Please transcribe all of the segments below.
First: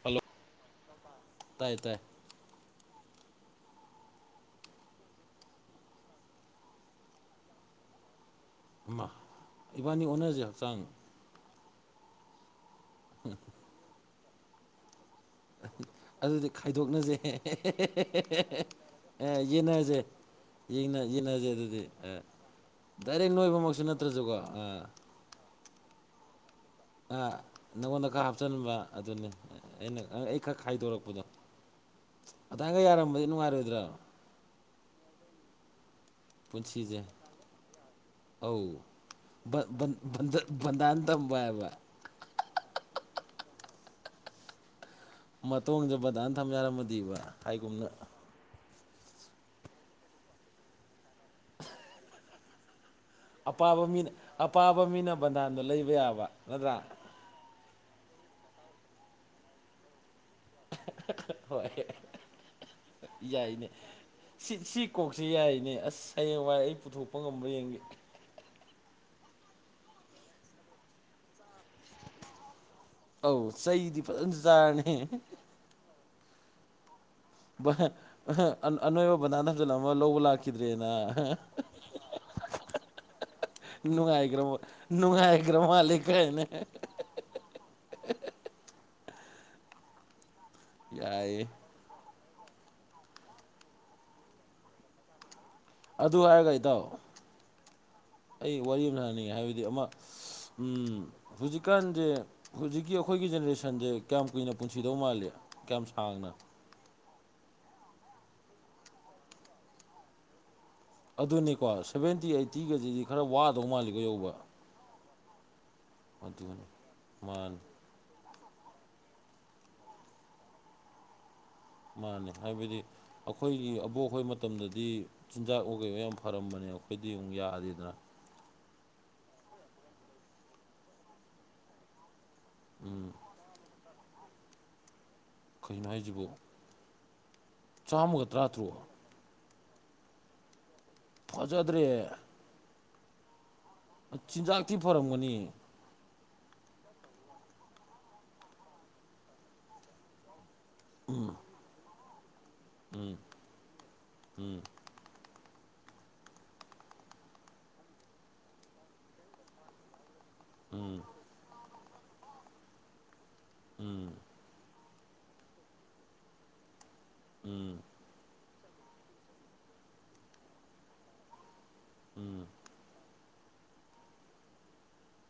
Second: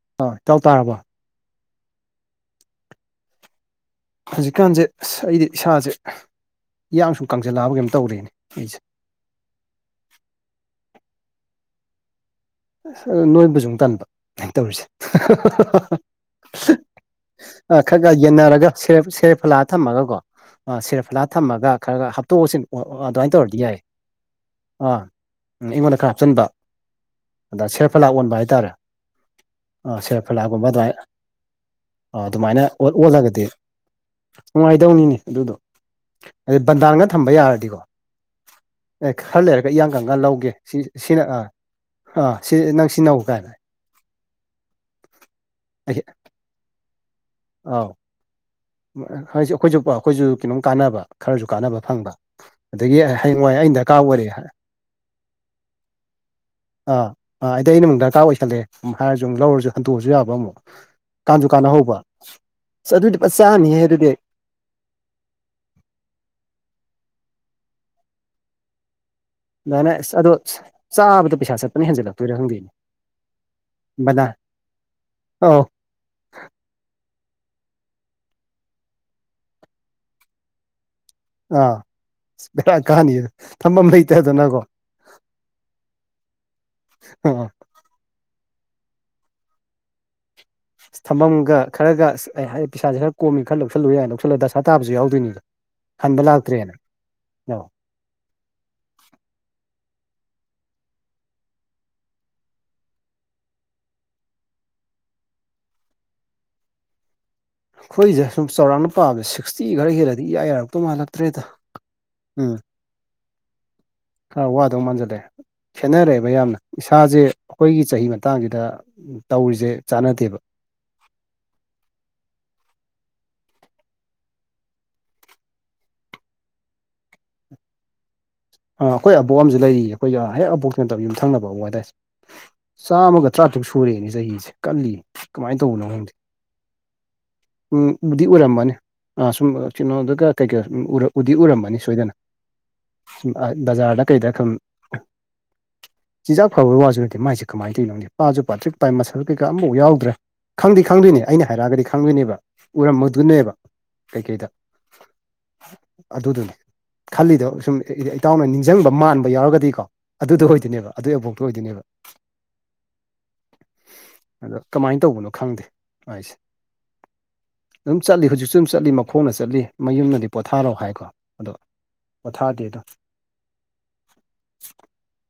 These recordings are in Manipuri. ꯍꯜꯂꯣ ꯍꯣꯏ ꯏꯇꯥꯎ ꯇꯥꯔꯕꯣ ꯇꯥꯏ ꯇꯥꯏ ꯍꯧꯖꯤꯛꯀꯥꯟꯁꯦ ꯑꯩꯗꯤ ꯏꯁꯥꯁꯦ ꯏꯌꯥꯡꯁꯨ ꯀꯪꯁꯤꯜꯂꯛꯑꯕ ꯀꯩꯝ ꯇꯧꯔꯅꯦ ꯑꯩꯁꯦ ꯑꯃ ꯏꯕꯥꯅꯤ ꯑꯣꯟꯅꯁꯦ ꯍꯛꯆꯥꯡ ꯑꯁ ꯅꯣꯏꯕꯁꯨ ꯇꯟꯕ ꯑꯩꯅ ꯇꯧꯔꯤꯁꯦ ꯑꯗꯨꯗꯤ ꯈꯥꯏꯗꯣꯛꯅꯁꯦ ꯑ ꯈꯛ ꯈꯥꯛ ꯌꯦꯟꯅꯔꯒ ꯁꯦꯞ ꯁꯦꯔꯐꯂꯥ ꯌꯦꯟꯅꯔꯁꯦ ꯊꯝꯃꯒꯀꯣ ꯌꯦꯡꯅ ꯁꯤꯔꯞꯐꯂꯥ ꯌꯦꯟꯅꯁꯦ ꯊꯝꯃꯒ ꯑꯗꯨꯗꯤ ꯈꯔ ꯈꯔ ꯍꯥꯞꯇꯣꯛꯑꯁꯤꯟ ꯗꯥꯏꯔꯦꯛ ꯑꯗꯨꯃꯥꯏꯅ ꯇꯧꯔꯗꯤ ꯌꯥꯏ ꯅꯣꯏꯕꯃꯛꯁꯨ ꯅꯠꯇ꯭ꯔꯁꯨꯀꯣ ꯑꯥ ꯑꯩꯉꯣꯟꯗ ꯈꯔ ꯍꯥꯞꯆꯤꯟꯕ ꯑ ꯑꯗ ꯁꯦꯔꯐꯂꯥ ꯅꯪꯉꯣꯟꯗ ꯈꯔ ꯑꯣꯟꯕ ꯍꯥꯏꯇꯥꯔꯦ ꯍꯥꯞꯆꯤꯟꯟꯕ ꯑꯗꯨꯅꯤ ꯑꯥ ꯑꯩꯅ ꯑꯩ ꯈꯛ ꯁꯦꯔꯐꯂꯥꯒꯨꯝꯕ ꯑꯗꯨꯃꯥꯏꯅ ꯈꯥꯏꯗꯣꯔꯛꯄꯗꯣ ꯑꯥ ꯑꯗꯨꯃꯥꯏꯅ ꯃꯗꯥꯏꯒ ꯑꯣꯜ ꯌꯥꯔꯝꯕꯗꯤ ꯑꯣꯜꯂꯒꯗꯤ ꯅꯨꯡꯉꯥꯏꯔꯣꯏꯗ꯭ꯔꯣ ꯅꯨꯡꯉꯥꯏꯗꯧꯅꯤꯅꯦ ꯑꯗꯨꯗꯣ ꯑꯗꯩ ꯕꯟꯗꯥꯡꯅ ꯊꯝꯕ ꯌꯥꯔꯗꯤꯀꯣ ꯑꯦ ꯈꯔ ꯂꯩꯔꯒ ꯏꯌꯥꯡ ꯑꯧꯕꯟꯟ ꯀꯪꯀꯥꯟ ꯂꯧꯒꯦ ꯁꯤ ꯕꯟꯙꯥꯟ ꯇ ꯁꯤꯅ ꯑꯥ ꯚꯏ ꯕꯥꯥꯏ ꯑꯥ ꯁꯤ ꯅꯪ ꯁꯤ ꯅꯧ ꯀꯥꯏꯅ ꯃꯇꯣꯡꯁꯦ ꯑꯩ ꯕꯗꯥꯅ ꯊꯝ ꯌꯥꯔꯝꯃꯗꯤꯕ ꯍꯥꯏꯒꯨꯝꯅ ꯑꯥꯎ ꯑꯩꯈꯣꯏꯁꯨ ꯑꯩꯈꯣꯏꯁꯨ ꯀꯣ ꯀꯥꯟꯅꯕ ꯈꯔꯁꯨ ꯀꯥꯟꯅꯕ ꯐꯪꯕ ꯑꯗꯒꯤ ꯍꯌꯦꯡꯋꯥꯏ ꯑꯩꯅ ꯑꯄꯥꯕ ꯗꯔꯀꯥꯔ ꯃꯤꯅ ꯑꯣꯏꯔꯦ ꯑꯄꯥꯕ ꯃꯤꯅ ꯕꯟꯗꯥꯟꯗꯣ ꯂꯩꯕ ꯌꯥꯕ ꯅꯠꯇ꯭ꯔꯥ ꯑ ꯑꯩꯗꯤ ꯑꯩꯃꯨꯛ ꯗꯔꯀꯥꯔ ꯑꯣꯏꯁꯜꯂꯦ ꯍꯥꯏꯔꯁꯨ ꯑꯃꯛ ꯂꯧꯔꯁꯨ ꯍꯟꯇꯣꯛꯑꯁꯨ ꯌꯥꯕ ꯑꯃꯨꯛ ꯀꯥꯟꯖꯨ ꯀꯥꯟꯅ ꯍꯣꯏ ꯍꯧꯕ ꯑꯗꯨꯗꯤ ꯐꯖ ꯌꯥꯏꯅꯦ ꯆꯥꯅꯤꯍꯦ ꯑꯗꯨꯗꯤ ꯁꯤ ꯁꯤ ꯀꯣꯛꯁꯦ ꯌꯥꯏꯅꯦ ꯑꯁ ꯍꯌꯦꯡꯋꯥꯏ ꯑꯩ ꯄꯨꯊꯣꯛꯄ ꯉꯝꯕ꯭ꯔꯥ ꯌꯦꯡꯒꯦ ꯑꯗꯥꯏꯅꯥ ꯑꯗꯨ ꯆꯕ ꯄꯤꯥꯁꯥ ꯆꯠꯄ ꯑꯗꯨꯅ ꯍꯦꯟꯖꯜꯂꯛꯇꯣꯏꯔꯥ ꯍꯪꯗꯣꯏꯅꯦ ꯑꯧ ꯆꯩꯗꯤ ꯍꯝꯕꯗ ꯐꯖꯅ ꯆꯥꯔꯅꯤ ꯑꯧ ꯑꯅꯣꯕ ꯕꯥꯟꯗꯟ ꯊꯝꯖꯤꯂꯝꯃꯒ ꯂꯧꯕ ꯂꯛꯈꯤꯗ꯭ꯔꯦꯅ ꯑꯥ ꯕꯦꯔꯥ ꯀꯥꯅꯤ ꯊꯝꯐꯝ ꯅꯨꯡꯉꯥꯏꯈ꯭ꯔ ꯂꯩꯇꯗꯅꯀꯣ ꯅꯨꯡꯉꯥꯏꯈ꯭ꯔ ꯃꯥꯜꯂꯦ ꯀꯥꯏꯅ ꯎꯝ ꯌꯥꯏꯌꯦ ꯊꯝꯐꯝꯒ ꯈꯔꯒ ꯍꯥꯏꯗꯤ ꯄꯩꯁꯥꯁꯦ ꯈꯔ ꯀꯣꯝꯃꯤ ꯈꯔ ꯂꯧꯁꯤꯜꯂꯨ ꯌꯥꯅ ꯂꯧꯁꯤꯜꯂꯒ ꯗꯁꯥ ꯇꯥꯕꯁꯨ ꯌꯥꯎꯗꯣꯏꯅꯤ ꯑꯗꯨ ꯍꯥꯏꯔꯒ ꯏꯇꯥꯎ ꯑꯧ ꯑꯩ ꯋꯥꯔꯤ ꯑꯃ ꯁꯥ ꯁꯥꯅꯤꯡꯉꯦ ꯍꯥꯏꯕꯗꯤ ꯑꯃ ꯎꯝ ꯍꯧꯖꯤꯛꯀꯥꯟꯁꯦ ꯍꯧꯖꯤꯛꯀꯤ ꯑꯩꯈꯣꯏꯒꯤ ꯖꯦꯅꯦꯔꯦꯁꯟꯁꯦ ꯀꯌꯥꯝ ꯀꯨꯏꯅ ꯄꯨꯟꯁꯤꯗꯧ ꯃꯥꯜꯂꯤ ꯀꯌꯥꯝ ꯁꯥꯡꯅ ꯑꯩꯈꯣꯏꯁꯦ ꯁꯨꯝ ꯆꯥꯎꯔꯥꯛꯅ ꯄꯥꯝꯕꯁꯦ ꯁꯤꯛꯁꯇꯤ ꯈꯔ ꯍꯦꯜꯂꯗꯤ ꯏꯌꯥ ꯌꯥꯔꯛꯄ ꯑꯗꯨꯅꯤꯀꯣ ꯁꯚꯦꯟꯇꯤ ꯑꯩꯠꯇꯤꯒꯁꯤꯗꯤ ꯈꯔ ꯋꯥꯗꯧ ꯃꯥꯜꯂꯤꯀꯣ ꯌꯧꯕ ꯑꯋꯥꯗꯧ ꯃꯥꯟꯖꯜꯂꯛꯑꯦ ꯈꯦꯠꯅꯔꯦꯕ ꯌꯥꯝꯅ ꯑꯗꯨꯅꯤ ꯏꯁꯥꯁꯦ ꯃꯥꯅꯤ ꯑꯩꯈꯣꯏꯒꯤ ꯆꯍꯤ ꯑꯃꯅꯦ ꯃꯇꯥꯡꯁꯤꯗ ꯇꯧꯔꯤꯁꯦ ꯆꯥꯟꯅꯗꯦꯕ ꯃꯥꯅꯤ ꯍꯥꯏꯕꯗꯤ ꯑꯩꯈꯣꯏꯒꯤ ꯑꯕꯣꯛꯈꯣꯏ ꯃꯇꯝꯗꯗꯤ ꯆꯤꯟꯖꯥꯛ ꯑꯣꯏꯒꯩ ꯌꯥꯝ ꯐꯔꯝꯕꯅꯦ ꯑꯩꯈꯣꯏꯗꯤ ꯑꯃꯨꯛ ꯌꯥꯗꯦꯗꯅ ꯑꯥ ꯑꯩꯈꯣꯏ ꯑꯕꯣꯛ ꯑ ꯑꯃꯁꯨ ꯂꯩꯔꯤꯌꯦ ꯑꯩꯈꯣꯏꯒ ꯍꯦꯛ ꯑꯕꯣꯛꯀꯤ ꯅꯠꯇꯕ ꯌꯨꯝꯊꯪꯅꯕ ꯑꯕ ꯍꯥꯏꯗꯥꯏ ꯎꯝ ꯆꯥꯝꯃꯒ ꯇꯔꯥꯇꯔꯨꯛ ꯁꯨꯔꯛꯦꯅꯦ ꯆꯍꯤꯁꯦ ꯀꯜꯂꯤ ꯀꯃꯥꯏꯅ ꯇꯧꯕꯅꯣ ꯀꯩꯅꯣ ꯈꯪꯗꯤ ꯍꯥꯏꯁꯤꯕꯨ ꯎꯝ ꯕꯨꯗꯤ ꯆꯥꯝꯃꯒ ꯑꯣꯏꯔꯝꯃꯅꯤ ꯇꯔꯥꯇꯔꯨꯛ ꯑꯥ ꯁꯨꯝ ꯀꯅꯣꯗꯨꯒ ꯀꯩꯀꯩ ꯎꯗꯤ ꯎꯔꯝꯃꯅꯤ ꯐꯖꯗ꯭ꯔꯦ ꯁꯣꯏꯗꯅ ꯕꯖꯥꯔꯗ ꯀꯩꯗ ꯈꯝ ꯆꯤꯟꯖꯥꯛꯇꯤ ꯐꯔꯝꯒꯅꯤ ꯆꯤꯟꯖꯥꯛ ꯐꯕꯒꯤ ꯋꯥꯁꯨ ꯅꯠꯇꯦ ꯃꯁꯦ ꯀꯃꯥꯏꯅ ꯇꯧꯔꯤꯅꯣꯅꯦ ꯄꯥꯁꯨ ꯄꯥꯊꯔꯛ ꯄꯥꯏ ꯃꯁꯜ ꯀꯩ ꯀꯩꯥ ꯑꯃꯇꯥ ꯐꯥꯎꯗ꯭ꯔꯥ ꯈꯪꯗꯦ ꯈꯪꯗꯣꯏꯅꯦ ꯑꯩꯅ ꯍꯥꯏꯔꯛꯑꯒꯗꯤ ꯈꯪꯗꯣꯏꯅꯦꯕ ꯎꯝ ꯎꯔꯝꯝꯕꯗꯨꯅꯦꯕ ꯀꯩꯀꯩꯗ ꯎꯝ ꯑꯗꯨꯗꯨꯅꯤ ꯈꯜꯂꯤꯗꯣ ꯁꯨꯝ ꯏꯇꯥꯎꯅ ꯅꯤꯡꯁꯤꯡꯕ ꯃꯥꯟꯕ ꯌꯥꯎꯔꯒꯗꯤꯀꯣ ꯑꯗꯨꯗ ꯑꯣꯏꯗꯣꯏꯅꯦꯕ ꯎꯝ ꯑꯗꯨꯏ ꯑꯕꯣꯛꯇ ꯑꯣꯏꯗꯣꯏꯅꯦꯕ ꯎꯝ ꯑꯗꯣ ꯀꯃꯥꯏꯅ ꯇꯧꯕꯅꯣ ꯈꯪꯗꯦ ꯑꯩꯁꯦ ꯎꯝ ꯆꯠꯂꯤ ꯍꯧꯖꯤꯛꯁꯨ ꯑꯗꯨꯨꯝ ꯆꯠꯂꯤ ꯃꯈꯣꯡꯅ ꯆꯠꯂꯤ ꯃꯌꯨꯝꯅꯗꯤ ꯄꯣꯊꯥꯔꯣ ꯍꯥꯏꯀꯣ ꯑꯗꯣ ꯎꯝ ꯄꯣꯊꯥꯗꯦ ꯑꯗꯣ [unintelligible]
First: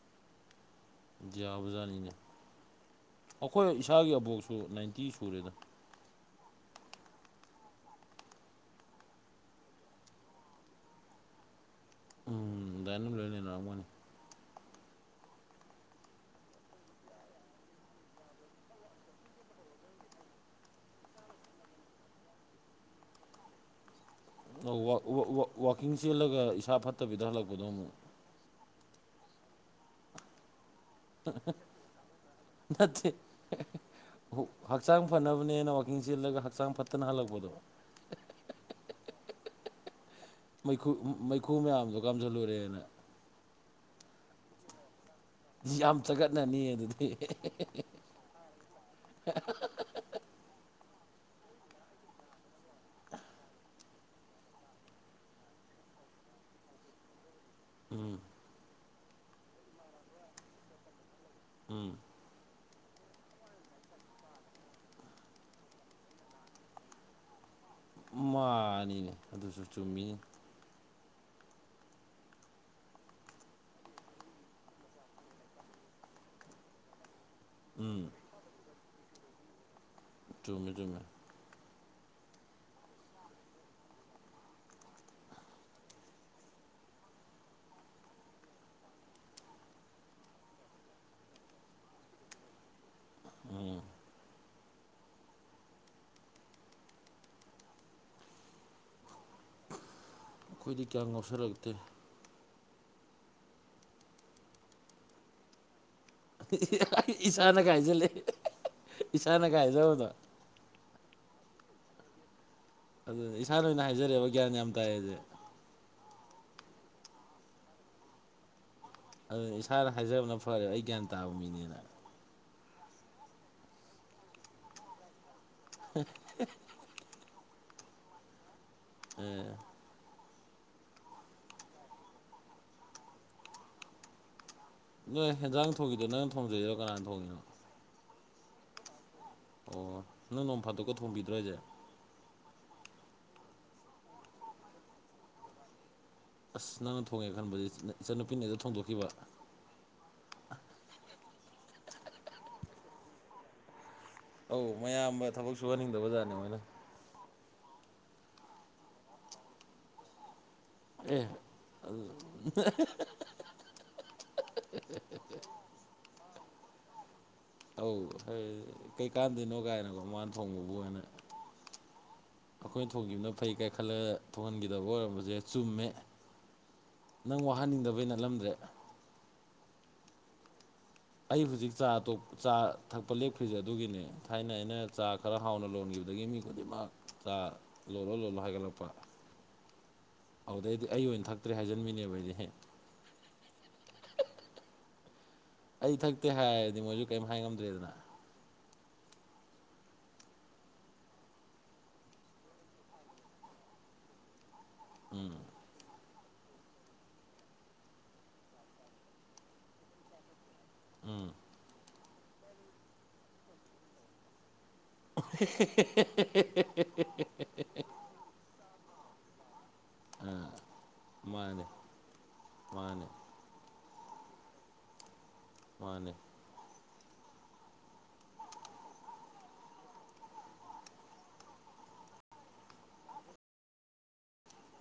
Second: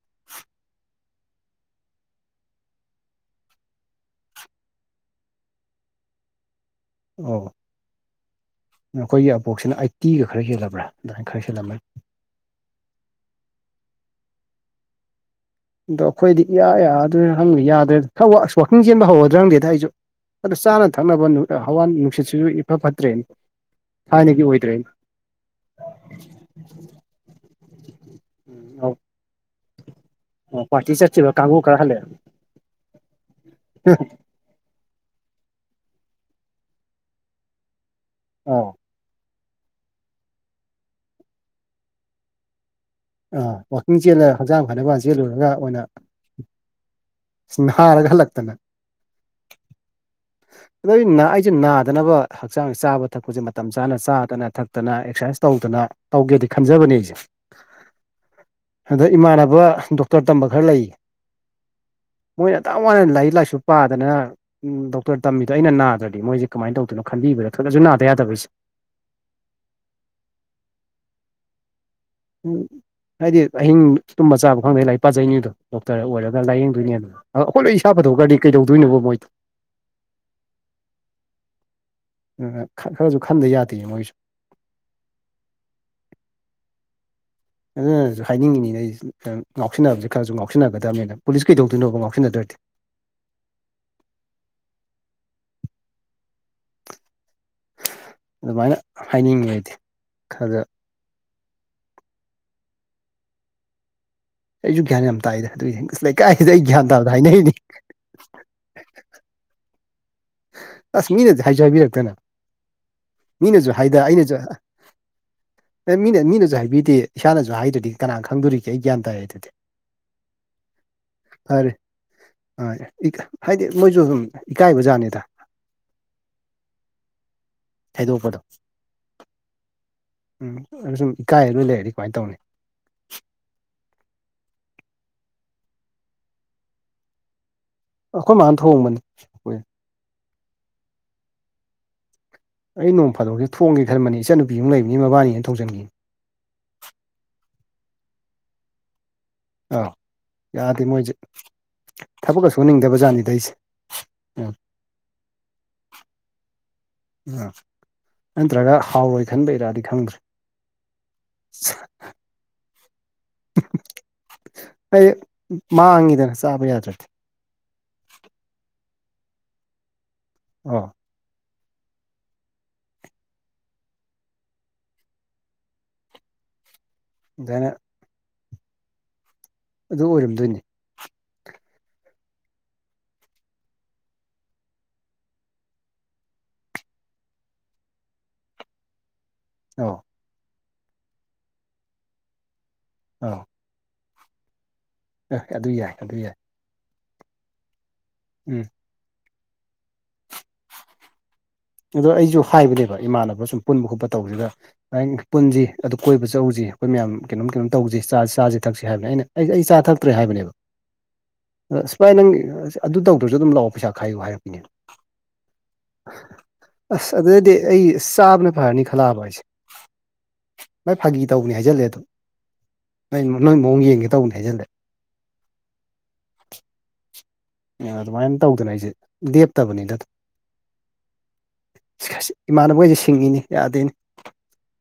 [inaudible] ꯏꯟꯗꯤꯌꯥ ꯖꯥꯅꯤꯅꯦ ꯑꯩꯈꯣꯏ ꯏꯁꯥꯒꯤ ꯑꯕꯣꯛꯁꯨ ꯅꯥꯏꯟꯇꯤ ꯁꯨꯔꯦꯗ ꯑꯣ ꯑꯩꯈꯣꯏꯒꯤ ꯑꯕꯣꯛꯁꯤꯅ ꯑꯩꯠꯇꯤꯒ ꯈꯔ ꯍꯦꯜꯂꯕ꯭ꯔꯥ ꯑꯗꯨꯃꯥꯏꯅ ꯈꯔ ꯍꯦꯜꯂꯝꯕ ꯎꯝ ꯑꯗꯨꯗꯥꯏ ꯑꯗꯨꯝ ꯂꯣꯏꯅ ꯂꯧꯔꯝꯃꯣꯏꯅꯤ ꯑꯗꯣ ꯑꯩꯈꯣꯏꯗꯤ ꯏꯌꯥ ꯌꯥꯗ꯭ꯔꯅ ꯍꯪꯗꯦ ꯌꯥꯗ꯭ꯔꯦ ꯈꯔ ꯋꯥꯥꯛꯀꯤꯡ ꯆꯦꯟꯕ ꯍꯧꯔꯗ꯭ꯔ ꯈꯪꯗꯦꯗ ꯑꯩꯁꯨ ꯑꯗ‌ꯣ ꯆꯥꯅ ꯊꯛꯅꯕ ꯍꯋꯥ ꯅꯨꯡꯁꯤꯠꯁꯤꯁꯨ ꯏꯐ ꯐꯠꯇ꯭ꯔꯦꯅꯤ ꯋꯥꯋꯥꯛꯀꯤꯡ ꯆꯦꯜꯂꯒ ꯏꯁꯥ ꯐꯠꯇꯕꯤꯗ ꯍꯜꯂꯛꯄꯗꯣ ꯑꯃꯨꯛ ꯑꯧ ꯑꯣ ꯄꯥꯔꯇꯤ ꯆꯠ ꯅꯠꯇꯦ ꯍꯛꯆꯥꯡ ꯐꯅꯕꯅꯦꯅ ꯋꯥꯛꯀꯤꯡ ꯆ‌ꯦꯜꯂꯒ ꯍꯛꯆꯥꯡ ꯐꯠꯇꯅ ꯍꯜꯂꯛꯄꯗꯣ ꯑꯥ [unintelligible] ꯃꯩꯈꯨ ꯃꯩꯈꯨ ꯃꯌꯥꯝꯗꯣ ꯀꯥꯝꯁꯤꯜꯂꯨꯔꯦꯅ ꯑ ꯋꯥꯀꯤꯡ ꯆꯦꯜꯂꯒ ꯍꯛꯆꯥꯡ ꯐꯠꯅꯕꯅ ꯆꯦꯜꯂꯨꯔꯦ ꯌꯥꯝ ꯆꯒꯠꯅꯅꯤ ꯑꯗꯨꯗꯤ ꯍꯔꯒꯜ ꯂꯥꯛꯇꯅꯦꯅ ꯍ ꯑꯗ ꯑꯩꯁꯦ ꯅꯥꯗꯅꯕ ꯍꯛꯆꯥꯡ ꯆꯥꯕ ꯊꯛꯄꯁꯦ ꯃꯇꯝ ꯆꯥꯅ ꯆꯥꯗꯅ ꯊꯛꯇꯅ ꯑꯦꯛꯁꯔꯁꯥꯏꯁ ꯇꯧꯗꯅ ꯇꯧꯒꯦꯗꯤ ꯈꯟꯖꯕꯅꯦ ꯑꯩꯁꯦ ꯎꯝ ꯑꯗ ꯏꯃꯥꯟꯅꯕ ꯗꯣꯛꯇꯔ ꯇꯝꯕ ꯈꯔ ꯂꯩꯌꯦ ꯎꯝ ꯃꯣꯏꯅ ꯋꯥꯏꯅ ꯂꯥꯏꯔꯤꯛ ꯂꯥꯏꯁꯨ ꯄꯥꯗꯅ ꯎꯝ ꯗꯣꯛꯇꯔ ꯇꯝꯃꯤꯗꯣ ꯑꯩꯅꯅꯥꯗ꯭ꯔꯗꯤ ꯃꯣꯏꯦ ꯀꯃꯥꯏ ꯇꯧꯗꯅꯣ ꯈꯟꯕꯤꯕꯗ ꯈꯗꯅꯁꯨ ꯅꯥꯗ꯭ꯔꯦ ꯃꯥꯅꯤꯅꯦ ꯑꯗꯨꯁꯨ ꯆꯨꯝꯃꯤ ꯎꯝ ꯍꯥꯏꯗꯤ ꯑꯍꯤꯡ ꯇꯨꯝꯕ ꯆꯥꯕ ꯈꯪꯗꯩ ꯂꯥꯏꯔꯤꯛ ꯄꯥꯖꯩꯅꯤꯗꯣ ꯗꯣꯛꯇꯔ ꯑꯣꯏꯔꯒ ꯂꯥꯏꯌꯦꯡꯗꯣꯏꯅꯦ ꯑꯗꯨꯅ ꯑ ꯑꯩꯈꯣꯏ ꯂꯣꯏ ꯏꯁꯥꯐꯗ‌ꯣꯛꯈꯔꯗꯤ ꯀꯩꯗꯧꯗꯣꯏꯅ‌ꯣ ꯃꯣꯏꯗꯣ ꯇꯨꯝꯃꯦ-ꯇꯨꯝꯃꯦ ꯈꯔꯁꯨ ꯈꯟꯗ ꯌꯥꯗꯦ ꯃꯣꯏꯁꯨ ꯑꯗꯨꯁꯨ ꯍꯥꯏꯅꯤꯡꯉꯤꯅꯤꯅꯦ ꯑꯩ ꯉꯥꯎꯁꯤꯟꯅꯕꯁꯦ ꯈꯔꯁꯨ ꯉꯥꯎꯁꯤꯟꯅꯒꯗꯕꯅꯤꯅ ꯄꯨꯂꯤꯁ ꯀꯩꯗꯧꯗꯣꯏꯅꯣꯕ ꯉꯥꯎꯁꯤꯟꯅꯗ꯭ꯔꯗꯤ ꯎꯝ ꯑꯗꯨꯃꯥꯏꯅ ꯍꯥꯏꯅꯤꯡꯉꯦ ꯍꯥꯏꯗꯤ ꯈꯔꯗ ꯑꯩꯈꯣꯏꯗꯤ ꯀꯌꯥꯝ ꯉꯥꯎꯁꯜꯂꯛꯇꯦ ꯑꯩꯁꯨ ꯒ꯭ꯌꯥꯟ ꯌꯥꯝ ꯇꯥꯏꯗ ꯑꯗꯨꯏꯗꯤ ꯏꯁꯥꯅꯒ ꯍꯥꯏꯖꯜꯂꯦ ꯏꯁꯥꯅꯒ ꯍꯥꯏꯖꯕꯗꯣ ꯑꯁ ꯃꯤꯅꯗꯤ ꯍꯥꯏꯖꯦ ꯍꯥꯏꯕꯤꯔꯛꯇꯅ ꯑꯗꯨ ꯏꯁꯥꯅ‌ ꯃꯤꯅꯁꯨ ꯑꯣꯏꯅ ꯍꯥꯏꯖꯔꯦꯕ ꯒ꯭ꯌꯥꯟ ꯌꯥꯝ ꯇꯥꯏꯌꯦꯁꯦ ꯑꯦ ꯃꯤꯅ ꯃꯤꯅꯁꯨ ꯍꯥꯏꯕꯤꯗꯦ ꯏꯁꯥꯅꯁꯨ ꯍꯥꯏꯗ꯭ꯔꯗꯤ ꯀꯅꯥꯅ ꯈꯪꯗꯣꯔꯤꯒꯦ ꯑꯩ ꯒꯥꯏꯟ ꯑꯗꯨꯅ ꯏꯁꯥꯗ ꯍꯥꯏꯖꯕꯅ ꯐꯔꯦ ꯑꯩ ꯒ꯭ꯌꯥꯟ ꯇꯥꯕ ꯃꯤꯅꯦꯅ ꯐꯔꯦ ꯍꯥꯏꯗꯤ ꯃꯣꯏꯁꯨ ꯑꯗꯨꯝ ꯏꯀꯥꯏꯕ ꯖꯥꯠꯅꯤꯗ ꯍ ꯍꯩꯗꯣꯛꯄꯗꯣ ꯑ ꯎꯝ ꯑꯗꯨ ꯁꯨꯝ ꯏꯀꯥꯏ ꯂꯣꯏ ꯂꯩꯔꯗꯤ ꯀꯃꯥꯏꯅ ꯇꯧꯅꯤ ꯅꯣꯏ ꯍꯦꯟꯖꯥꯡ ꯊꯣꯡꯈꯤꯕꯗꯣ ꯅꯪ ꯊꯣꯡꯖꯩꯔꯣ ꯀꯅꯥꯅ ꯊꯣꯡ‌ ꯏꯅꯣ ꯑꯩꯈꯣꯏ ꯃꯥꯅ ꯊꯣꯡꯕꯅꯤ ꯑꯣ ꯅꯪ ꯅꯣꯡ ꯐꯥꯇꯣꯛꯀ ꯊꯣꯡꯕꯤꯗ꯭ꯔꯣ ꯍꯥꯏꯁꯦ ꯑꯩ ꯅꯣꯡ ꯐꯥꯗꯣꯛꯒꯦ ꯊꯣꯡꯒꯦ ꯈꯟꯕꯅꯤ ꯏꯆꯟ ꯅꯨꯄꯤ ꯃꯨꯛ ꯂꯩꯕꯅꯤ ꯃꯕꯥꯅꯤꯅ ꯊꯣꯡꯖꯟꯈꯤ ꯑꯁ ꯅꯪꯅ ꯊꯣꯡꯉꯦ ꯈꯟꯕꯁ‌ꯦ ꯏꯆꯟꯅꯨꯄꯤꯅ ꯍ‌ꯦꯛꯇ ꯊꯣꯡꯗꯣꯛꯈꯤꯕ ꯑꯧ ꯌꯥꯗꯦ ꯃꯣꯏꯁꯦ ꯊꯕꯛꯀ ꯁꯨꯍꯅꯤꯡꯗꯕꯖꯥꯠꯅꯤꯗ ꯑꯩꯁꯦ ꯑꯧ ꯃꯌꯥꯝꯕ ꯊꯕꯛ ꯁꯨꯍꯟꯅꯤꯡꯗꯕ ꯖꯥꯠꯅ‌ꯦ ꯃꯣꯏꯅ ꯎ ꯅꯠꯇ꯭ꯔꯒ ꯍꯥꯎꯔꯣꯏ ꯈꯟꯕꯩꯔꯗꯤ ꯈꯪꯗ꯭ꯔꯦ ꯑꯦ ꯑꯗꯨ ꯑꯩ ꯃꯥꯡꯉꯤꯗꯅ ꯆꯥꯕ ꯌꯥꯗ꯭ꯔꯗꯤ ꯑꯧ ꯍꯣꯏ ꯀꯩꯀꯥꯟꯗꯅꯣ ꯀꯥꯏꯅꯀꯣ ꯃꯥꯅ ꯑꯣ ꯊꯣꯡꯕꯕꯨꯅ ꯑꯩꯈꯣꯏꯅ ꯊꯣꯡꯈꯤꯕꯅ ꯐꯩ ꯀꯥꯏ ꯈꯜꯂꯒ ꯊꯣꯡꯍꯟꯈꯤꯗꯕ ꯑꯣꯏꯔꯝꯕꯁꯦ ꯆꯨꯝꯃꯦ ꯅꯪ ꯑꯗꯨꯃꯥꯏꯅ ꯋꯥꯍꯟꯅꯤꯡꯗꯕꯩ ꯅꯠꯂꯝꯗ꯭ꯔꯦ ꯑꯗꯨ ꯑꯣꯏꯔꯝꯗꯣꯏꯅꯤ ꯑꯩ ꯍꯧꯖꯤꯛ ꯆꯥ ꯆꯥ ꯊꯛꯄ ꯂꯦꯞꯈ꯭ꯔꯤꯁꯦ ꯑꯗꯨꯒꯤꯅꯦ ꯊꯥꯏꯅ ꯑꯩꯅ ꯆꯥ ꯈꯔ ꯍꯥꯎꯅ ꯂꯣꯟꯈꯤꯕꯗꯒꯤ ꯃꯤ ꯈꯨꯗꯤꯡꯃꯛ ꯆꯥ ꯂꯣꯏꯂꯣ ꯂꯣꯜꯂꯣ ꯍꯥꯏꯒꯠꯂꯛꯄ ꯑꯣ ꯑꯧꯗꯩꯗꯤ ꯑꯩ ꯑꯣꯏꯅ ꯊꯛꯇ꯭ꯔꯦ ꯍꯥꯏꯖꯟꯕꯤꯅꯦꯕ ꯑꯩꯗꯤ ꯑꯥꯎ ꯑꯗꯨ ꯌꯥꯏ ꯑꯩ ꯑꯗꯨ ꯊꯛꯇꯦ ꯌꯥꯏ ꯍꯥꯏꯔꯗꯤ ꯃꯣꯏꯖꯨ ꯀꯔꯤꯝ ꯍꯥꯏ ꯉꯝꯗ꯭ꯔꯦꯗꯅ ꯎꯝ ꯑꯗꯣ ꯑꯩꯁꯨ ꯍꯥꯏꯕꯅꯦꯕ ꯏꯃꯥꯟꯅꯕ ꯁꯨꯝ ꯄꯨꯟꯕ ꯈꯣꯠꯄ ꯇꯧꯕꯁꯤꯗ ꯎꯝ ꯄꯨꯟꯖꯤ ꯑꯗꯨ ꯀꯣꯏꯕ ꯆꯠꯍꯧꯁꯤ ꯑꯩꯈꯣꯏ ꯃꯌꯥꯝ ꯀꯩꯅꯣꯝ ꯀꯩꯅꯣꯝ ꯇꯧꯁꯤ ꯆꯥꯖꯤ ꯊꯛꯁꯤ ꯍꯥꯏꯕꯅꯦ ꯑꯩꯅ ꯑꯩ ꯑꯩ ꯆꯥ ꯊꯛꯇ꯭ꯔꯦ ꯍꯥꯏꯕꯅꯦꯕ ꯎꯝ ꯑꯁ ꯚꯥꯏ ꯅꯪ ꯑꯗꯨ ꯇꯧꯗ꯭ꯔꯁꯨ ꯑꯗꯨꯝ ꯂꯥꯛꯑꯣ ꯄꯩꯁꯥ ꯈꯥꯏꯌꯨ ꯍꯥꯏꯔꯛꯄꯤꯅꯦ [unintelligible] ꯑꯁ ꯑꯗꯨꯗꯩꯗꯤ ꯑꯩ ꯆꯥꯕꯅ ꯐꯔꯅꯤ ꯈꯜꯂꯑꯕ ꯍꯥꯏꯁꯦ ꯚꯥꯏ ꯐꯥꯒꯤ ꯇꯧꯕꯅꯤ ꯃꯥꯅꯦ ꯍꯥꯏꯖꯜꯂꯦ ꯑꯗꯨꯝ ꯃꯥꯅꯦ ꯅꯣꯏ ꯅꯣꯏ ꯃꯑꯣꯡ ꯌꯦꯡꯒꯦ ꯇꯧꯕꯅꯤ ꯍꯥꯏꯖꯜꯂꯦ ꯃꯥꯅꯦ ꯑꯗꯨꯃꯥꯏ ꯇꯧꯗꯅ ꯑꯩꯁꯦ ꯂꯦꯞꯇꯕꯅꯤꯗꯗꯨꯝ ꯏꯃꯥꯟꯅꯕꯒꯩꯁꯦ ꯁꯤꯡꯉꯤꯅꯤ ꯌꯥꯗ‌ꯦꯅ‌ꯦ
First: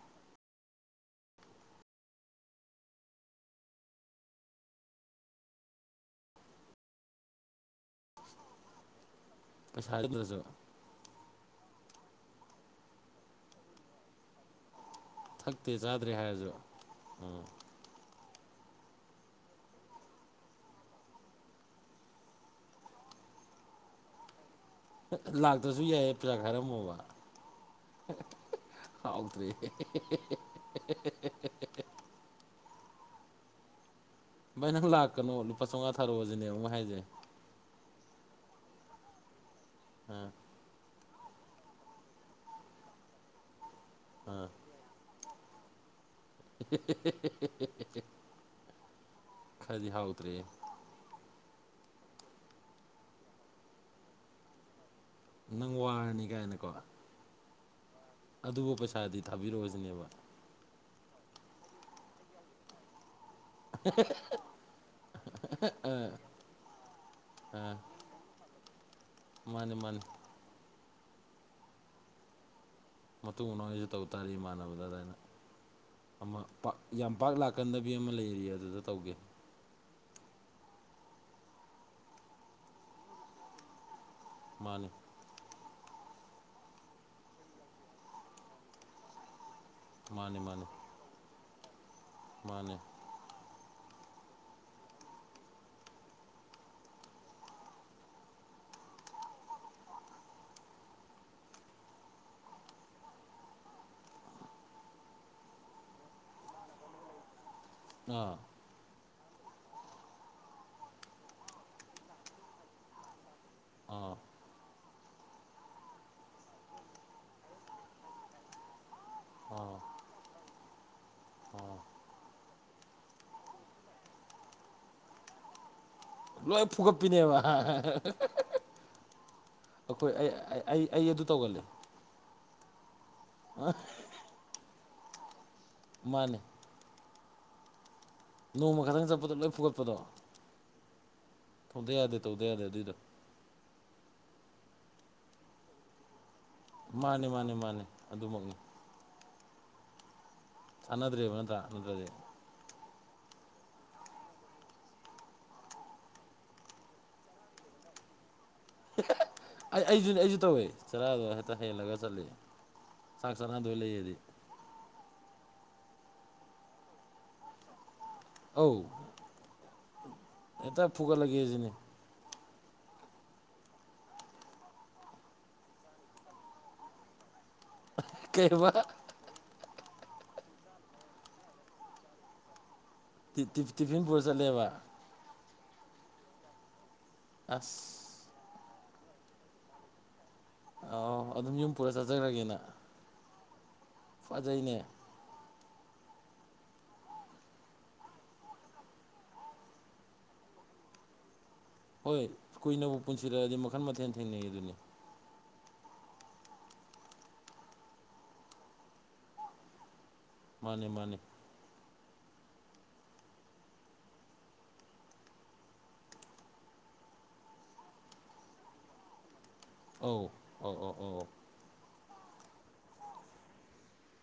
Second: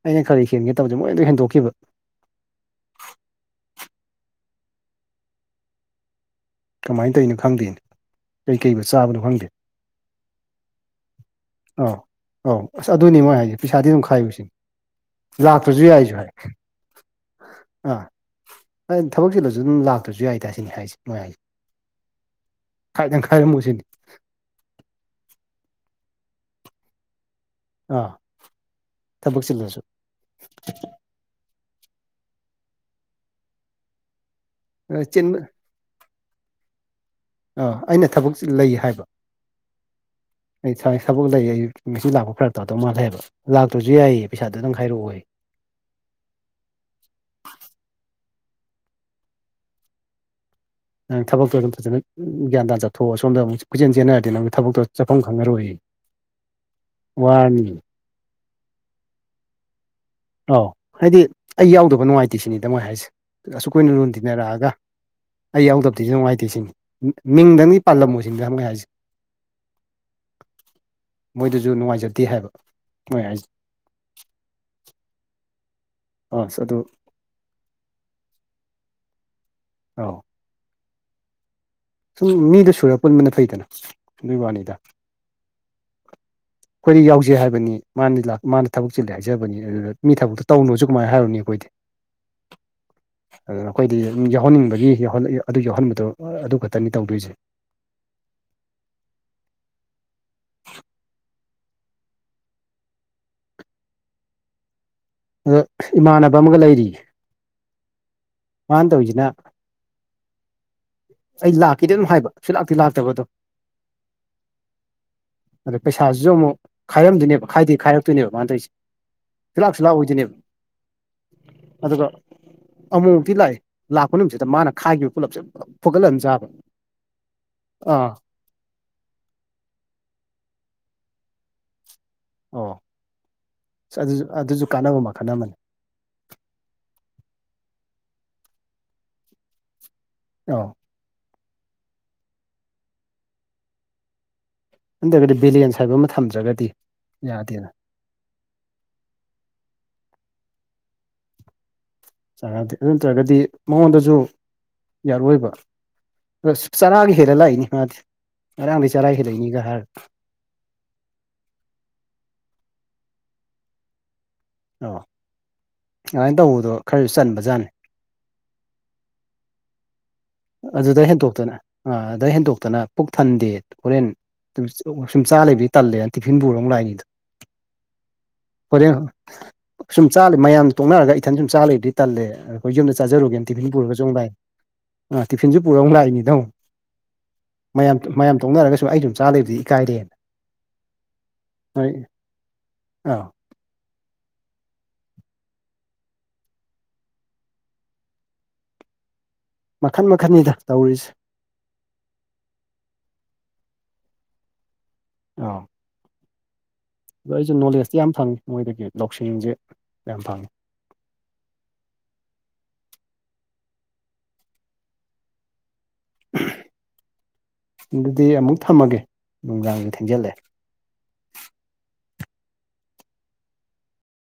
ꯑꯩꯅ ꯈꯔꯤ ꯍꯦꯟꯒꯦ ꯇꯕꯗꯦ ꯃꯣꯏꯗ ꯍꯦꯟꯗꯣꯛꯈꯤꯕ ꯀꯃꯥꯏ ꯇꯧꯏꯅꯣ ꯈꯪꯗꯦ ꯀꯩ ꯀꯩꯕꯨ ꯆꯥꯕꯅꯣ ꯈꯪꯗꯦ ꯄꯩꯁꯥ ꯂꯩꯇ꯭ꯔꯥꯁꯨ ꯑꯧ ꯑꯧ ꯑꯁ ꯑꯗꯨꯅꯦ ꯃꯣꯏ ꯍꯥꯏꯁꯦ ꯄꯩꯁꯥꯗꯤ ꯑꯗꯨꯝ ꯈꯥꯏꯌꯨ ꯁꯤꯅꯤ ꯊꯛꯇꯦ ꯂꯥꯛꯇꯔꯥꯁꯨꯨ ꯆꯥꯗ꯭ꯔꯦ ꯌꯥꯏꯁꯨꯨ ꯍꯥꯏꯔꯁꯨ ꯍꯥꯏ ꯑꯥ ꯊꯕꯛꯆꯤꯜꯂꯁꯨ ꯑꯗꯨꯝ ꯂꯥꯛꯇ꯭ꯔꯁꯨ ꯌꯥꯏꯗ ꯁꯤꯅꯤ ꯍꯥꯏꯁꯦ ꯃꯣꯏ ꯍꯥꯏꯁꯦ ꯈꯥꯏꯗꯪ ꯈꯥꯏꯔꯝꯃꯨ ꯁꯤꯅꯤ ꯂꯥꯛꯇ꯭ꯔꯥꯁꯨ ꯌꯥꯏꯌꯦ ꯄꯩꯁꯥ ꯈꯥꯏꯔꯝꯃꯣꯕ ꯑꯥ ꯊꯕꯛ ꯍꯥꯎꯇꯔꯦꯍꯦ ꯆꯤꯜꯂꯁꯨ [unintelligible] ꯚꯥꯏ ꯅꯪ ꯂꯥꯛꯀꯅꯣ ꯆꯤꯟꯕ ꯂꯨꯄꯥ ꯆꯧꯉꯥ ꯊꯥꯔꯛꯑꯣ ꯁꯤꯅꯦꯕ ꯃꯣꯏ ꯍꯥꯏꯁꯦ ꯑ ꯑꯩꯅ ꯊꯕꯛꯁꯤ ꯂꯩ ꯍꯥꯏꯕ ꯑꯥ ꯑꯩ ꯊꯕꯛ ꯂꯩ ꯑꯩ ꯉꯁꯤ ꯂꯥꯛꯄ ꯐꯔ ꯇꯥꯗꯧ ꯃꯥꯜꯂꯦ ꯍꯥꯏꯕ ꯂꯥꯛꯇ꯭ꯔꯁꯨ ꯌꯥꯏꯌꯦ ꯑꯥ ꯄꯩꯁꯥꯗꯨꯗꯪ ꯈꯥꯏꯔꯛꯑꯣꯌꯦ [unintelligible] ꯈꯔꯥꯗꯤ ꯍꯥꯎꯇ꯭ꯔꯦꯍꯦ ꯅꯪ ꯊꯕꯛꯇꯣ ꯑꯗꯨꯝ ꯐꯖꯅ ꯒ꯭ꯌꯥꯟ ꯇꯥꯥꯅꯥꯊꯣꯛꯑꯣ ꯁꯣꯝꯗꯃꯨꯛ ꯀꯣꯏꯆꯦꯟ ꯆꯦꯟꯅꯔꯗꯤ ꯅꯪ ꯊꯕꯛꯇꯣ ꯆꯠꯐꯝ ꯈꯪꯉꯔꯣꯏ ꯅꯪ ꯋꯥꯔꯅꯤ ꯀꯥꯏꯅꯀꯣ ꯋꯥꯔꯅꯤ ꯑꯗꯨꯕꯨ ꯄꯩꯁꯥꯗꯤ ꯊꯥꯕꯤꯔꯛꯑꯣꯁꯤꯅꯦꯕ ꯑꯧ ꯍꯥꯏꯗꯤ ꯑꯩ ꯌꯥꯎꯗꯕ ꯅꯨꯡꯉꯥꯏꯇꯦ ꯁꯤꯅꯤ ꯗ ꯃꯣꯏ ꯍꯥꯏꯁꯦ ꯑꯁꯨꯛ ꯀꯨꯏꯅ ꯂꯨ ꯇꯤꯟꯅꯔꯛꯑꯒ ꯑꯩ ꯌꯥꯎꯗꯕꯗꯤ ꯅꯨꯡꯉꯥꯏꯇꯦ ꯁꯤꯅꯤ ꯑꯥ ꯃꯤꯡꯗꯪꯗꯤ ꯄꯥꯜꯂꯝꯃꯣꯏꯁꯤꯅꯤꯗ ꯃꯣꯏ ꯍꯥꯏꯁꯦ ꯃꯥꯅꯤ ꯃꯥꯅꯤ ꯃꯣꯏꯗꯖꯨ ꯅꯨꯡꯉꯥꯏꯖꯗꯦ ꯍꯥꯏꯕ ꯃꯣꯏ ꯍꯥꯏꯁꯦ ꯃꯇꯨꯡ ꯃꯅꯥꯎ ꯑꯩꯁꯨ ꯇꯧꯇꯥꯔꯦ ꯏꯃꯥꯟꯅꯕꯗ ꯑꯗꯥꯏꯅ ꯑꯃ ꯑꯁ ꯄꯥꯛ ꯑꯗꯨ ꯌꯥꯝ ꯄꯥꯛ ꯂꯥꯛꯀꯟꯗꯕꯤ ꯑꯃ ꯂꯩꯔꯤꯌꯦ ꯑꯗꯨꯗ ꯇꯧꯒꯦ ꯑꯥꯎ ꯁꯨꯝ ꯃꯤꯗꯣ ꯁꯨꯔ ꯄꯨꯟꯕꯅ ꯐꯩꯗꯅ ꯑꯗꯨꯏ ꯋꯥꯅꯤꯗ ꯃꯥꯅꯤ ꯑꯩꯈꯣꯏꯗꯤ ꯌꯥꯎꯖꯦ ꯍꯥꯏꯕꯅꯤ ꯃꯥꯅ ꯂꯥꯛ ꯃꯥꯅ ꯊꯕꯛ ꯆꯤꯜꯂꯦ ꯍꯥꯏꯖꯕꯅꯤ ꯑꯗꯨꯅ ꯃꯤ ꯃꯥꯅꯤ ꯊꯕꯛꯇꯣ ꯃꯥꯅꯤ ꯇꯧꯅꯨꯁꯨ ꯀꯃꯥꯏꯅ ꯍꯥꯏꯔꯨꯅꯤ ꯑꯩꯈꯣꯏꯗꯤ ꯃꯥꯅꯦ ꯑꯗꯨꯅ ꯑꯩꯈꯣꯏꯗꯤ ꯌꯥꯎꯍꯟꯅꯤꯡꯕꯒꯤ ꯑꯗꯨ ꯌꯥꯎꯍꯟꯕꯗꯣ ꯑꯗꯨ ꯈꯛꯇꯅꯤ ꯇꯧꯗꯣꯏꯁꯦ ꯑꯗꯣ ꯏꯃꯥꯟꯅꯕ ꯑꯃꯒ ꯂꯩꯔꯤꯌꯦ ꯑꯥ ꯃꯥ ꯇꯧꯏꯖꯤꯅ ꯑꯩ ꯂꯥꯛꯀꯦꯗꯤ ꯑꯗꯨꯝ ꯍꯥꯏꯕ ꯁꯨꯂꯥꯛꯇꯤ ꯂꯥꯛꯇꯕ ꯑꯗꯣ ꯑꯥ ꯑꯗ ꯄꯩꯁꯥꯁꯤꯁꯨ ꯑꯃꯨꯛ ꯈꯥꯏꯔꯝꯗꯣꯏꯅꯦꯕ ꯈꯥꯏꯗꯤ ꯈꯥꯏꯔꯛꯇꯣꯏꯅꯦꯕ ꯃꯥꯅ ꯇꯧꯔꯤꯁꯦ ꯑꯥ ꯁꯨꯂꯥꯛꯁꯨ ꯂꯥꯛ ꯑꯣꯏꯗꯣꯏꯅꯦꯕ ꯑꯥ ꯑꯗꯨꯒ ꯑꯃꯨꯛ ꯂꯥꯛꯌ‌ꯦ ꯂꯥꯛꯄ ꯅꯨꯃꯤꯠꯁꯤꯗ ꯃꯥꯅ ꯈꯥꯏꯈꯤꯕ ꯄꯨꯂꯞꯁꯦ ꯀ‌ꯣ ꯂꯣꯏ ꯐꯨꯒꯠꯄꯤꯅꯦꯕ ꯑꯥ ꯑꯩꯈꯣꯏ ꯑꯩ ꯑꯩ ꯑꯩ ꯑꯗꯨ ꯇꯧꯒꯜꯂꯦ ꯑꯣ ꯍꯥ ꯑꯗꯨꯁꯨ ꯑꯗꯨꯁꯨ ꯀꯥꯟꯅꯕ ꯃꯈꯜ ꯑꯃꯅꯤ ꯃꯥꯟꯅ‌ꯦ ꯅꯣꯡꯃ ꯈꯛꯇꯪ ꯆꯠꯄꯗ ꯂꯣꯏ ꯐꯨꯒꯠꯄꯗꯣ [unintelligible] ꯇꯧꯗ ꯌꯥꯗ‌ꯦ ꯇꯧꯗ ꯌꯥꯗ‌ꯦ ꯑꯗꯨꯏꯗ‌ꯣ ꯅꯠꯇ‌ꯦꯕ ꯕꯦꯂꯦꯟꯁ ꯍꯥꯏꯕ ꯑꯃ ꯊꯝꯗ꯭ꯔꯒꯗꯤ ꯃꯥꯟꯅꯦ ꯃꯥꯟꯅꯦ ꯌꯥꯗꯦꯅ ꯃꯥꯟꯅꯦ ꯑꯗꯨꯃꯛꯅꯤ ꯆꯥꯟꯅꯗ꯭ꯔꯦꯕ ꯅꯠꯇ꯭ꯔꯥ ꯑꯗꯨꯗꯗꯤ ꯆꯥꯅꯗꯦ ꯑꯗꯨ ꯅꯠꯇ꯭ꯔꯒꯗꯤ ꯃꯉꯣꯟꯗꯁꯨ ꯌꯥꯔꯛꯑꯣꯏꯕ ꯑꯁ ꯆꯔꯥꯒꯤ ꯍꯦꯜꯂ ꯂꯥꯛꯏꯅꯤ ꯃꯥꯗꯤ ꯉꯔꯥꯡꯗꯩ ꯆꯔꯥ ꯍꯦꯜꯂꯛꯏꯅꯤ ꯑꯩ ꯑꯩꯁꯨꯅꯦ ꯑꯩꯁꯨ ꯇꯧꯌ‌ꯦ ꯆꯔꯥꯗꯣ ꯍꯦꯛꯇ ꯍꯦꯜꯂꯒ ꯆꯠꯂ‌ꯦ ꯆꯥꯛ ꯆꯥꯅꯗꯣꯏ ꯂꯩꯔꯗꯤ ꯑꯣ ꯑꯗꯨꯃꯥꯏꯅ ꯇꯧꯕꯗꯣ ꯈꯔꯁꯨ ꯆꯟꯕꯖꯥꯠꯅꯤ ꯑꯧ ꯍꯦꯛꯇ ꯑꯗꯨꯗ ꯐꯨꯒꯠꯂꯒꯦ ꯍꯦꯟꯗ‌ꯣꯛꯇꯅ ꯁꯤꯅꯤ ꯑꯥ ꯑꯗꯨꯗ ꯍꯦꯟꯗꯣꯛꯇꯅ ꯄꯨꯛ ꯊꯟꯗꯦ ꯍꯣꯔꯦꯟ ꯁꯨꯝ ꯆꯥ ꯂꯩꯕꯗꯤ ꯇꯜꯂꯦꯅ ꯇꯤꯐꯤꯟ ꯄꯨꯔꯒ ꯑꯃꯨꯛ ꯂꯥꯛꯏꯅꯤꯗꯣ ꯀꯩꯕ ꯍꯣꯔꯦꯟ ꯁꯨꯝ ꯆꯥ ꯃꯌꯥꯝ ꯇꯣꯛꯅꯔꯒ ꯏꯊꯟ ꯁꯨꯝ ꯆꯥ ꯂꯩꯕꯗꯤ ꯇꯜꯂꯦꯅ ꯍ‌ꯣꯏ ꯌꯨꯝ ꯆꯥꯖꯔꯨꯒꯦꯅ ꯇꯤꯐꯤꯟ ꯄꯨꯔꯒꯁꯨ ꯑꯃꯨꯛ ꯂꯥꯛ [unintelligible] ꯑ ꯇꯤꯐꯤꯟꯁꯨ ꯄꯨꯔ ꯑꯃꯨꯛ ꯂꯥꯛꯏꯅꯤꯗ‌ꯣ ꯃꯌꯥꯝ ꯃꯌꯥꯝ ꯑꯁ ꯇ‌ꯣꯛꯅꯔꯒꯁꯨ ꯑꯩ ꯑꯗꯨꯝ ꯆꯥ ꯂꯩꯕꯗꯤ ꯏꯀꯥꯏꯔꯦꯅ ꯑ ꯑꯗꯨꯝ ꯌꯨꯝ ꯍꯣꯏ ꯄꯨꯔ ꯆꯥꯖꯔꯒꯦꯅ ꯑꯥ ꯐꯖꯩꯅꯦ ꯃꯈꯟ ꯃꯈꯟꯅꯤꯗ ꯇꯧꯔꯤꯁꯦ ꯍꯣꯏ ꯀꯨꯏꯅꯕꯨ ꯄꯨꯟꯁꯤꯔꯛꯑꯗꯤ ꯃꯈꯟ ꯃꯊꯦꯜ ꯊꯦꯡꯅꯩꯌ‌ꯦꯗꯨꯅꯤ ꯑꯥ ꯑꯗꯣ ꯑꯩꯁꯨ ꯅꯣꯂꯦꯖꯇꯤ ꯌꯥꯝ ꯐꯪꯉꯤ ꯃꯣꯏꯗꯒꯤ ꯂꯧꯁꯤꯡꯁꯦ ꯌꯥꯝ ꯐꯪꯉꯦ ꯃꯥꯅꯦ ꯃꯥꯅꯦ ꯑꯗꯨꯗꯤ ꯑꯃꯨꯛ ꯊꯝꯃꯒꯦ ꯅꯨꯡꯗꯥꯡꯁ‌ꯦ ꯑꯧ ꯊꯦꯡꯖꯤꯜꯂꯛꯑꯦ ꯑꯧ ꯑꯧ ꯑꯧ